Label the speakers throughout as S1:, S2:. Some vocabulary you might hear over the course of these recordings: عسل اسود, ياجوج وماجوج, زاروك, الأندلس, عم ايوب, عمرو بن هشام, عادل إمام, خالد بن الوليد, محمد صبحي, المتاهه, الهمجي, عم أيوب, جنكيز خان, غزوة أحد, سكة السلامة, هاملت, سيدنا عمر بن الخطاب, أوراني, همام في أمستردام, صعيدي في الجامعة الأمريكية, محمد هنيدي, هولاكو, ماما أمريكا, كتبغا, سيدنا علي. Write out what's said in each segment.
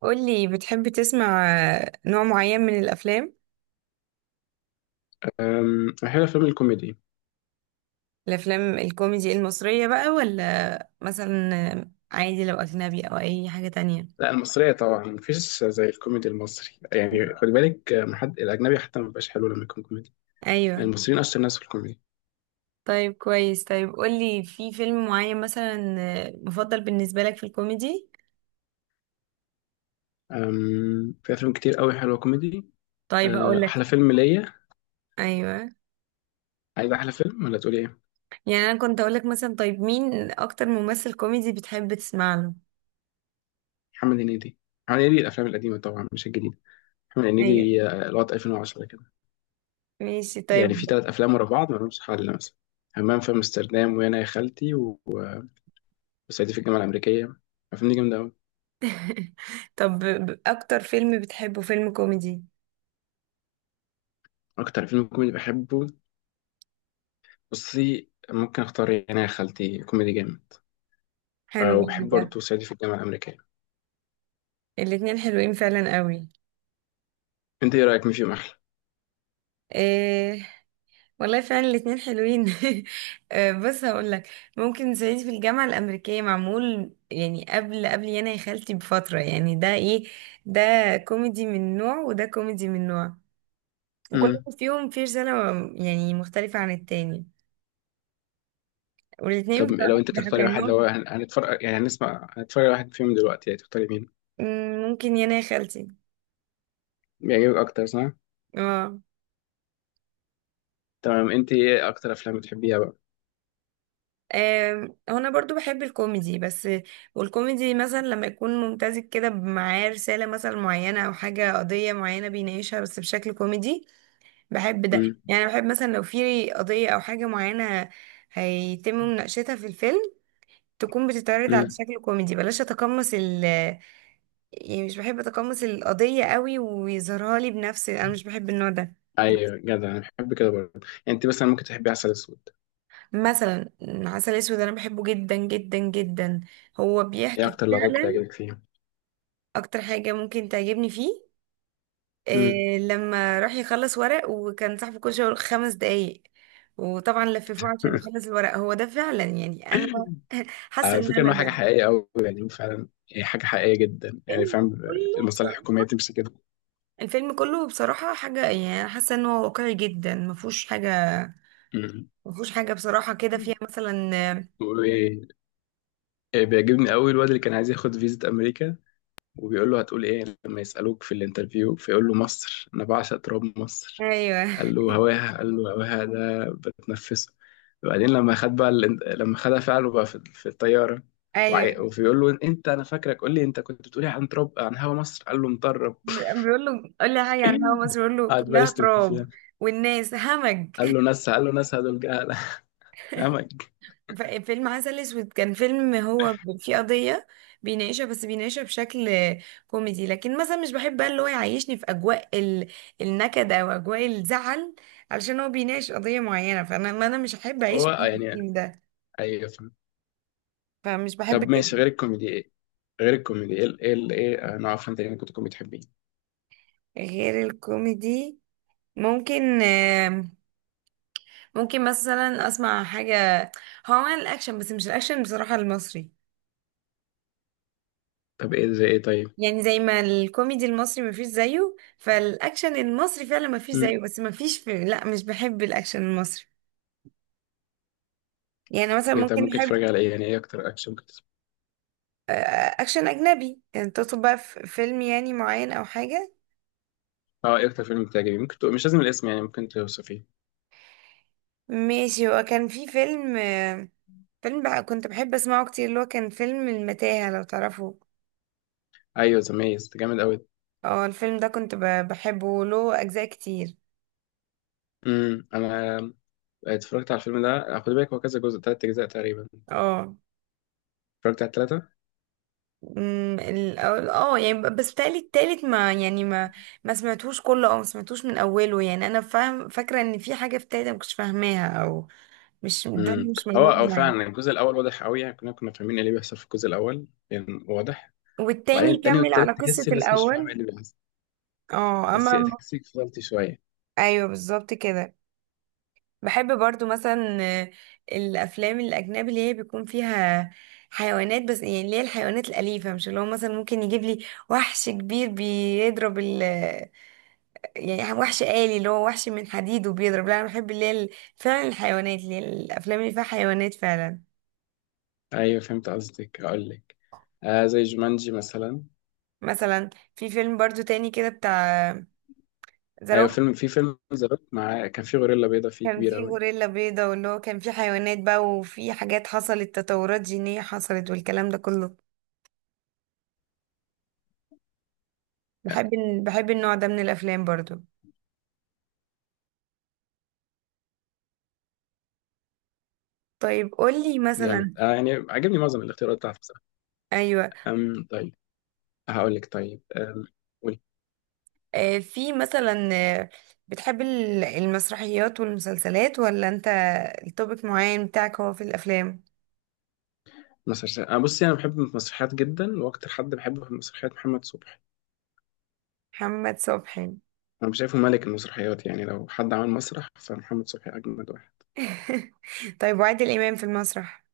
S1: قولي بتحب تسمع نوع معين من الأفلام
S2: أحب أفلام الكوميدي.
S1: الأفلام الكوميدي المصرية بقى ولا مثلا عادي لو أجنبي أو أي حاجة تانية؟
S2: لا، المصرية طبعا، مفيش زي الكوميدي المصري. يعني خد بالك، حد الأجنبي حتى مبيبقاش حلو لما يكون كوميدي. يعني
S1: أيوة.
S2: المصريين أشطر ناس في الكوميدي.
S1: طيب كويس. طيب قولي في فيلم معين مثلا مفضل بالنسبة لك في الكوميدي.
S2: في أفلام كتير قوي حلوة كوميدي.
S1: طيب هقولك.
S2: أحلى فيلم ليا.
S1: أيوة
S2: عايز أحلى فيلم، ولا تقولي إيه؟
S1: يعني أنا كنت أقولك مثلا طيب مين أكتر ممثل كوميدي بتحب تسمع له؟
S2: محمد هنيدي. محمد هنيدي، الأفلام القديمة طبعا، مش الجديدة. محمد
S1: أيوة
S2: هنيدي لغاية 2010 كده.
S1: ماشي
S2: يعني
S1: طيب.
S2: في تلات أفلام ورا بعض ملهمش حل مثلا. همام في أمستردام، وأنا يا خالتي، و- وصعيدي في الجامعة الأمريكية. الأفلام دي جامدة أوي.
S1: طب أكتر فيلم بتحبه فيلم كوميدي.
S2: أكتر فيلم كوميدي بحبه. بصي، ممكن اختار انا يا خالتي كوميدي جامد.
S1: حلو.
S2: وبحب
S1: ده
S2: برضه صعيدي في الجامعه الامريكيه.
S1: الاتنين حلوين فعلا قوي.
S2: انت ايه رايك؟ مين فيهم احلى؟
S1: إيه والله فعلا الاتنين حلوين. بص هقول لك. ممكن صعيدي في الجامعة الأمريكية معمول يعني قبل يانا يا خالتي بفترة. يعني ده ايه، ده كوميدي من نوع وده كوميدي من نوع، وكل
S2: امم.
S1: واحد فيهم فيه رسالة يعني مختلفة عن التاني. والاتنين
S2: طب لو
S1: بصراحة
S2: انت
S1: بيضحكوا
S2: تختاري
S1: يعني
S2: واحد،
S1: هو.
S2: لو هنتفرج، يعني هنسمع، هنتفرج على واحد فيهم دلوقتي، يعني تختاري مين؟
S1: ممكن يانا يا خالتي.
S2: بيعجبك اكتر، صح؟
S1: اه.
S2: تمام. انت ايه اكتر افلام بتحبيها بقى؟
S1: هو انا برضو بحب الكوميدي بس. والكوميدي مثلا لما يكون ممتزج كده معاه رسالة مثلا معينة او حاجة، قضية معينة بيناقشها بس بشكل كوميدي بحب ده.
S2: امم.
S1: يعني بحب مثلا لو في قضية او حاجة معينة هيتم مناقشتها في الفيلم، تكون بتتعرض على
S2: امم.
S1: شكل كوميدي. بلاش اتقمص يعني مش بحب اتقمص القضية قوي ويظهرها لي بنفسي، انا مش بحب النوع ده.
S2: ايوه، جدع، انا بحب كده برضه. يعني انت مثلا ممكن تحبي عسل اسود.
S1: مثلا عسل اسود انا بحبه جدا جدا جدا، هو
S2: ايه
S1: بيحكي
S2: اكتر لغات
S1: فعلا.
S2: بتعجبك فيهم؟
S1: اكتر حاجة ممكن تعجبني فيه
S2: امم.
S1: إيه، لما راح يخلص ورق وكان صاحبه كل شوية يقول 5 دقايق، وطبعا لففوه عشان يخلص الورق. هو ده فعلا يعني انا حاسة
S2: على
S1: ان
S2: فكره
S1: انا
S2: انه حاجه
S1: ده.
S2: حقيقيه قوي، يعني فعلا هي حاجه حقيقيه جدا، يعني
S1: الفيلم
S2: فاهم؟
S1: كله
S2: المصالح الحكوميه
S1: بصراحة
S2: بتمشي كده.
S1: الفيلم كله بصراحة حاجة، يعني أنا حاسة انه واقعي جدا، ما فيهوش حاجة بصراحة كده فيها
S2: امم.
S1: مثلا.
S2: بيقولوا ايه؟ إيه، بيعجبني قوي الواد اللي كان عايز ياخد فيزا امريكا. وبيقول له هتقول ايه لما يسالوك في الانترفيو؟ فيقول له مصر، انا بعشق تراب مصر.
S1: ايوه،
S2: قال له هواها، قال له هواها ده بتنفسه. وبعدين لما خد بقى لما خدها فعله بقى في الطياره.
S1: ايوه
S2: وبيقول له انت انا فاكرك، قول لي انت كنت بتقولي عن تراب، عن هوا مصر. قال له مطرب.
S1: بيقول له قول لي حاجة عن هوا مصر بيقول له
S2: قعد بقى
S1: كلها
S2: يشتم
S1: تراب،
S2: فيها.
S1: والناس همج.
S2: قال له ناسها، قال له ناسها دول جهله. همج.
S1: فيلم عسل اسود كان فيلم، هو فيه قضية بيناقشها، بس بيناقشها بشكل كوميدي. لكن مثلا مش بحب بقى اللي هو يعيشني في اجواء النكد او اجواء الزعل علشان هو بيناقش قضية معينة، فانا ما انا مش هحب اعيش
S2: هو
S1: في
S2: يعني.
S1: الفيلم ده،
S2: ايوه
S1: فمش بحب
S2: طب
S1: كده.
S2: ماشي، غير الكوميدي ايه؟ غير الكوميدي ايه، ايه نوع افلام تاني ممكن تكون بتحبيه؟
S1: غير الكوميدي ممكن ممكن مثلا اسمع حاجة هو عمل الاكشن، بس مش الاكشن بصراحة المصري.
S2: طب ايه زي ايه؟ طيب.
S1: يعني زي ما الكوميدي المصري مفيش زيه، فالاكشن المصري فعلا مفيش زيه،
S2: مم.
S1: بس مفيش لا مش بحب الاكشن المصري. يعني مثلا
S2: إيه، طب
S1: ممكن
S2: ممكن
S1: احب
S2: تتفرج على ايه؟ يعني ايه اكتر اكشن ممكن تتفرج؟
S1: آه، اكشن اجنبي، يعني تطلب بقى في فيلم يعني معين او حاجه.
S2: اه، ايه اكتر فيلم بتعجبك؟ ممكن تقول، مش لازم الاسم، يعني ممكن توصفيه.
S1: ماشي. هو كان في فيلم بقى كنت بحب اسمعه كتير، اللي هو كان فيلم المتاهه لو تعرفوا.
S2: ايوه، ذا ميز ده جامد قوي.
S1: اه. الفيلم ده كنت بحبه، له اجزاء كتير.
S2: امم، انا. اتفرجت على الفيلم ده، خد بالك هو كذا جزء، تلات اجزاء تقريبا.
S1: اه.
S2: اتفرجت على التلاتة.
S1: أمم، ال- اه، يعني بس بتهيألي التالت ما، يعني ما سمعتوش كله او ما سمعتوش من اوله. يعني انا فاهم، فاكره ان في حاجه في التالت ما كنتش فاهماها، او مش، الدنيا
S2: امم.
S1: مش
S2: هو او
S1: ملمومه يعني.
S2: فعلا الجزء الاول واضح قوي، يعني كنا فاهمين ايه اللي بيحصل في الجزء الاول، يعني واضح. وبعدين
S1: والتاني
S2: التاني
S1: كمل
S2: والتالت
S1: على قصه
S2: تحس الناس مش فاهمه
S1: الاول.
S2: ايه اللي بيحصل.
S1: اه، اما.
S2: تحسك فضلت شويه.
S1: ايوه بالظبط كده. بحب برضو مثلا الافلام الاجنبي اللي هي بيكون فيها حيوانات، بس يعني اللي هي الحيوانات الأليفة، مش اللي هو مثلا ممكن يجيب لي وحش كبير بيضرب يعني وحش آلي اللي هو وحش من حديد وبيضرب. لا انا بحب اللي هي فعلا الحيوانات، اللي هي الافلام اللي فيها حيوانات فعلا.
S2: ايوه، فهمت قصدك، هقول لك. زي جومانجي مثلا.
S1: مثلا في فيلم برضو تاني كده بتاع
S2: ايوه،
S1: زاروك،
S2: في فيلم ذا روك، مع كان في غوريلا بيضاء فيه
S1: كان
S2: كبيره
S1: فيه
S2: قوي.
S1: غوريلا بيضة واللي هو كان فيه حيوانات بقى، وفي حاجات حصلت، تطورات جينية حصلت والكلام ده كله. بحب بحب النوع ده من الافلام برضو. طيب قولي
S2: جامد.
S1: مثلا.
S2: يعني عجبني معظم الاختيارات بتاعته بصراحه.
S1: ايوه.
S2: طيب. هقول لك. طيب قولي.
S1: في مثلا بتحب المسرحيات والمسلسلات ولا انت التوبيك معين بتاعك هو في الافلام؟
S2: مسرحيات، انا بصي، انا بحب المسرحيات جدا، واكتر حد بحبه في المسرحيات محمد صبحي.
S1: محمد صبحي.
S2: انا شايفه ملك المسرحيات، يعني لو حد عمل مسرح فمحمد صبحي اجمد واحد.
S1: طيب وعادل امام في المسرح؟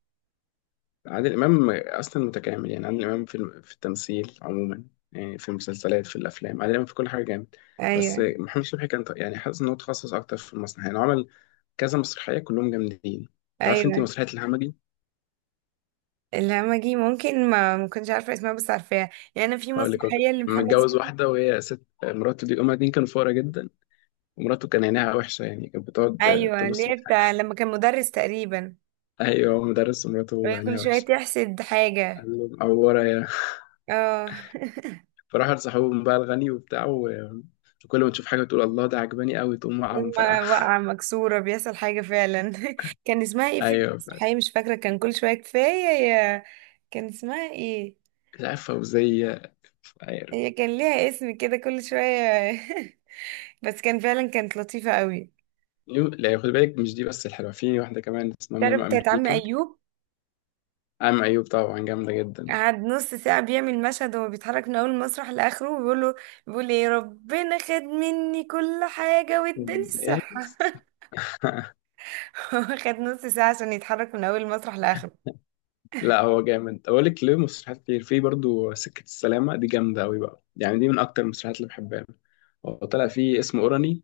S2: عادل إمام. أصلا متكامل، يعني عادل إمام في التمثيل عموما. يعني في المسلسلات، في الأفلام، عادل إمام في كل حاجة جامد. بس
S1: ايوه،
S2: محمد شبحي كان يعني حاسس إن هو تخصص أكتر في المسرح، يعني هو عمل كذا مسرحية كلهم جامدين. تعرف أنت
S1: ايوه
S2: مسرحية الهمجي؟
S1: الهمجي ممكن ما كنتش عارفه اسمها بس عارفاها، يعني انا في
S2: هقول لك، هو
S1: مسرحيه
S2: كان
S1: لمحمد
S2: متجوز
S1: صبحي.
S2: واحدة وهي ست مراته دي، هما الاتنين كانوا فقراء جدا. ومراته كان عينيها وحشة، يعني كانت بتقعد
S1: ايوه
S2: تبص
S1: اللي هي
S2: للحاجة.
S1: بتاع لما كان مدرس تقريبا،
S2: أيوه، هو مدرس ومراته
S1: وهي
S2: عينيها
S1: كل شويه
S2: وحشة.
S1: تحسد حاجه.
S2: قال له معورة يا
S1: اه.
S2: فراحوا لصاحبهم بقى الغني وبتاع وكل ما تشوف حاجة تقول الله ده عجباني قوي، تقوم واقعة ومفرقعة.
S1: لما وقع مكسوره بيحصل حاجه فعلا. كان اسمها ايه في
S2: ايوه
S1: المسرحيه؟ مش فاكره. كان كل شويه كفايه يا، كان اسمها ايه؟
S2: مش عارف، فوزية. مش عارف.
S1: هي كان ليها اسم كده كل شويه. بس كان فعلا كانت لطيفه قوي.
S2: لا، خد بالك مش دي بس الحلوة، في واحدة كمان اسمها
S1: تعرف
S2: ماما
S1: بتاعت عم
S2: أمريكا.
S1: ايوب،
S2: عم أيوب طبعا جامدة جدا.
S1: قعد نص ساعة بيعمل مشهد وهو بيتحرك من أول المسرح لآخره وبيقول له، بيقول إيه، ربنا خد مني كل حاجة واداني الصحة.
S2: والناس-
S1: هو خد نص ساعة عشان يتحرك من أول المسرح لآخره.
S2: لا هو جامد، أقول لك، له مسرحيات كتير، في برضو سكة السلامة دي جامدة أوي بقى، يعني دي من أكتر المسرحيات اللي بحبها. هو طلع فيه اسمه أوراني.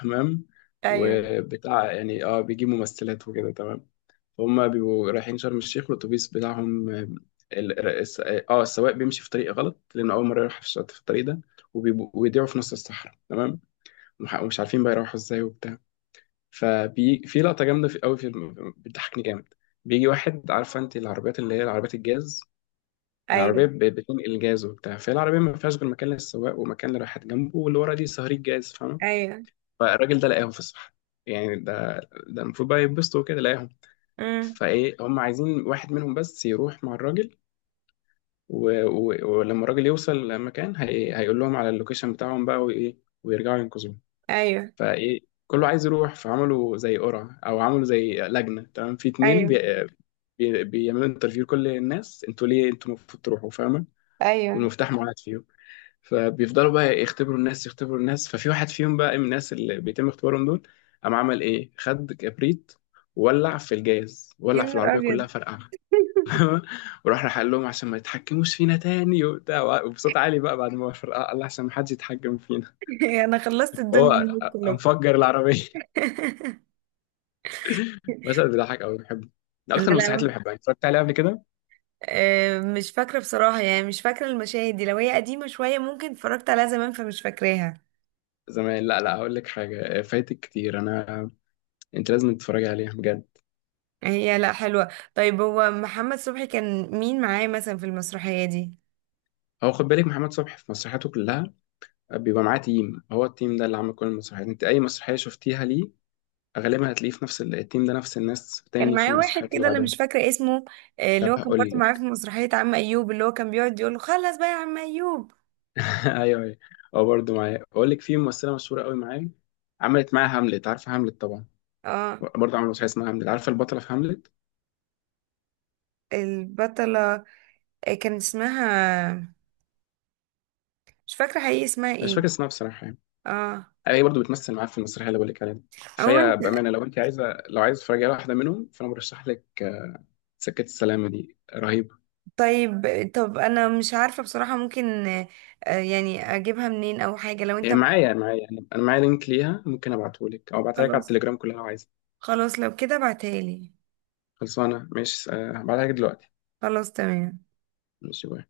S2: تمام.
S1: أيوه.
S2: وبتاع، يعني بيجيب ممثلات وكده، تمام. هما بيبقوا رايحين شرم الشيخ، والاتوبيس بتاعهم السواق بيمشي في طريق غلط، لانه اول مره يروح في الطريق ده. ويضيعوا في نص الصحراء، تمام. ومش عارفين بقى يروحوا ازاي وبتاع. ففي لقطه جامده في قوي بتضحكني جامد. بيجي واحد، عارفه انت العربيات اللي هي العربيات الجاز؟ يعني عربيه
S1: أيوه.
S2: بتنقل جاز وبتاع، فالعربيه ما فيهاش غير مكان للسواق ومكان اللي رايحات جنبه واللي ورا دي صهريج جاز، فاهم؟
S1: أيوه.
S2: فالراجل ده لقاهم في الصحراء. يعني ده، ده المفروض بقى يتبسطوا وكده لقاهم.
S1: أمم.
S2: فايه، هم عايزين واحد منهم بس يروح مع الراجل. ولما الراجل يوصل مكان هيقول لهم على اللوكيشن بتاعهم بقى وايه، ويرجعوا ينقذوه.
S1: أيوه.
S2: فايه، كله عايز يروح، فعملوا زي قرعة او عملوا زي لجنة، تمام، في اتنين
S1: أيوه.
S2: بيعملوا انترفيو لكل الناس، انتوا ليه انتوا المفروض تروحوا، فاهمة؟
S1: أيوه.
S2: والمفتاح معاد فيهم. فبيفضلوا بقى يختبروا الناس، يختبروا الناس، ففي واحد فيهم بقى من الناس اللي بيتم اختبارهم دول قام عمل ايه، خد كبريت وولع في الجاز،
S1: يا
S2: ولع في
S1: نهار
S2: العربية
S1: أبيض.
S2: كلها، فرقعها. ورحنا حل لهم عشان ما يتحكموش فينا تاني وبتاع، وبصوت عالي بقى بعد ما فرقع قال لي عشان ما حدش يتحكم فينا.
S1: أنا خلصت الدنيا
S2: هو
S1: منهم كلهم.
S2: مفجر العربيه. بس بيضحك قوي بحبه. ده
S1: لا،
S2: اكتر المسرحيات اللي
S1: لا.
S2: بحبها اتفرجت عليها قبل كده.
S1: مش فاكرة بصراحة، يعني مش فاكرة المشاهد دي. لو هي قديمة شوية ممكن اتفرجت عليها زمان فمش فاكراها.
S2: زمان، لا، لا، هقول لك حاجه فايتك كتير انا. انت لازم تتفرجي عليها بجد.
S1: هي لا حلوة. طيب هو محمد صبحي كان مين معاه مثلا في المسرحية دي؟
S2: هو خد بالك، محمد صبحي في مسرحياته كلها بيبقى معاه تيم، هو التيم ده اللي عامل كل المسرحيات، انت اي مسرحيه شفتيها ليه غالبا هتلاقيه في نفس التيم ده، نفس الناس
S1: كان
S2: تاني في
S1: معاه واحد
S2: المسرحيات اللي
S1: كده انا
S2: بعدها.
S1: مش فاكرة اسمه، اللي
S2: طب
S1: هو كان برضه
S2: هقول
S1: معاه في
S2: لك.
S1: مسرحية عم ايوب اللي هو كان بيقعد يقول له خلص بقى يا عم ايوب.
S2: ايوه، ايوه. هو برضه معايا، اقول لك، في ممثله مشهوره قوي معايا. عملت معاها هاملت، عارفه هاملت طبعا.
S1: اه.
S2: برضه عملت مسرحيه اسمها هاملت، عارفه البطله في هاملت؟
S1: البطلة كان اسمها، مش فاكرة حقيقي اسمها
S2: مش فاكر
S1: ايه.
S2: اسمها بصراحه، يعني.
S1: اه.
S2: هي برضه بتمثل معاها في المسرحيه اللي بقول لك عليها دي. فهي
S1: عموما.
S2: بامانه، لو انت عايزه، لو عايزه تتفرجي على واحده منهم فانا برشح لك، سكه السلامه دي رهيبه.
S1: طيب. طب انا مش عارفة بصراحة، ممكن يعني اجيبها منين او حاجة لو
S2: هي
S1: انت.
S2: معايا، معايا، يعني انا معايا لينك ليها، ممكن ابعته لك او ابعتها لك على
S1: خلاص.
S2: التليجرام كلها لو عايزه.
S1: خلاص لو كده ابعتها لي.
S2: خلصانه، ماشي. هبعتها لك دلوقتي.
S1: خلاص تمام.
S2: ماشي، باي.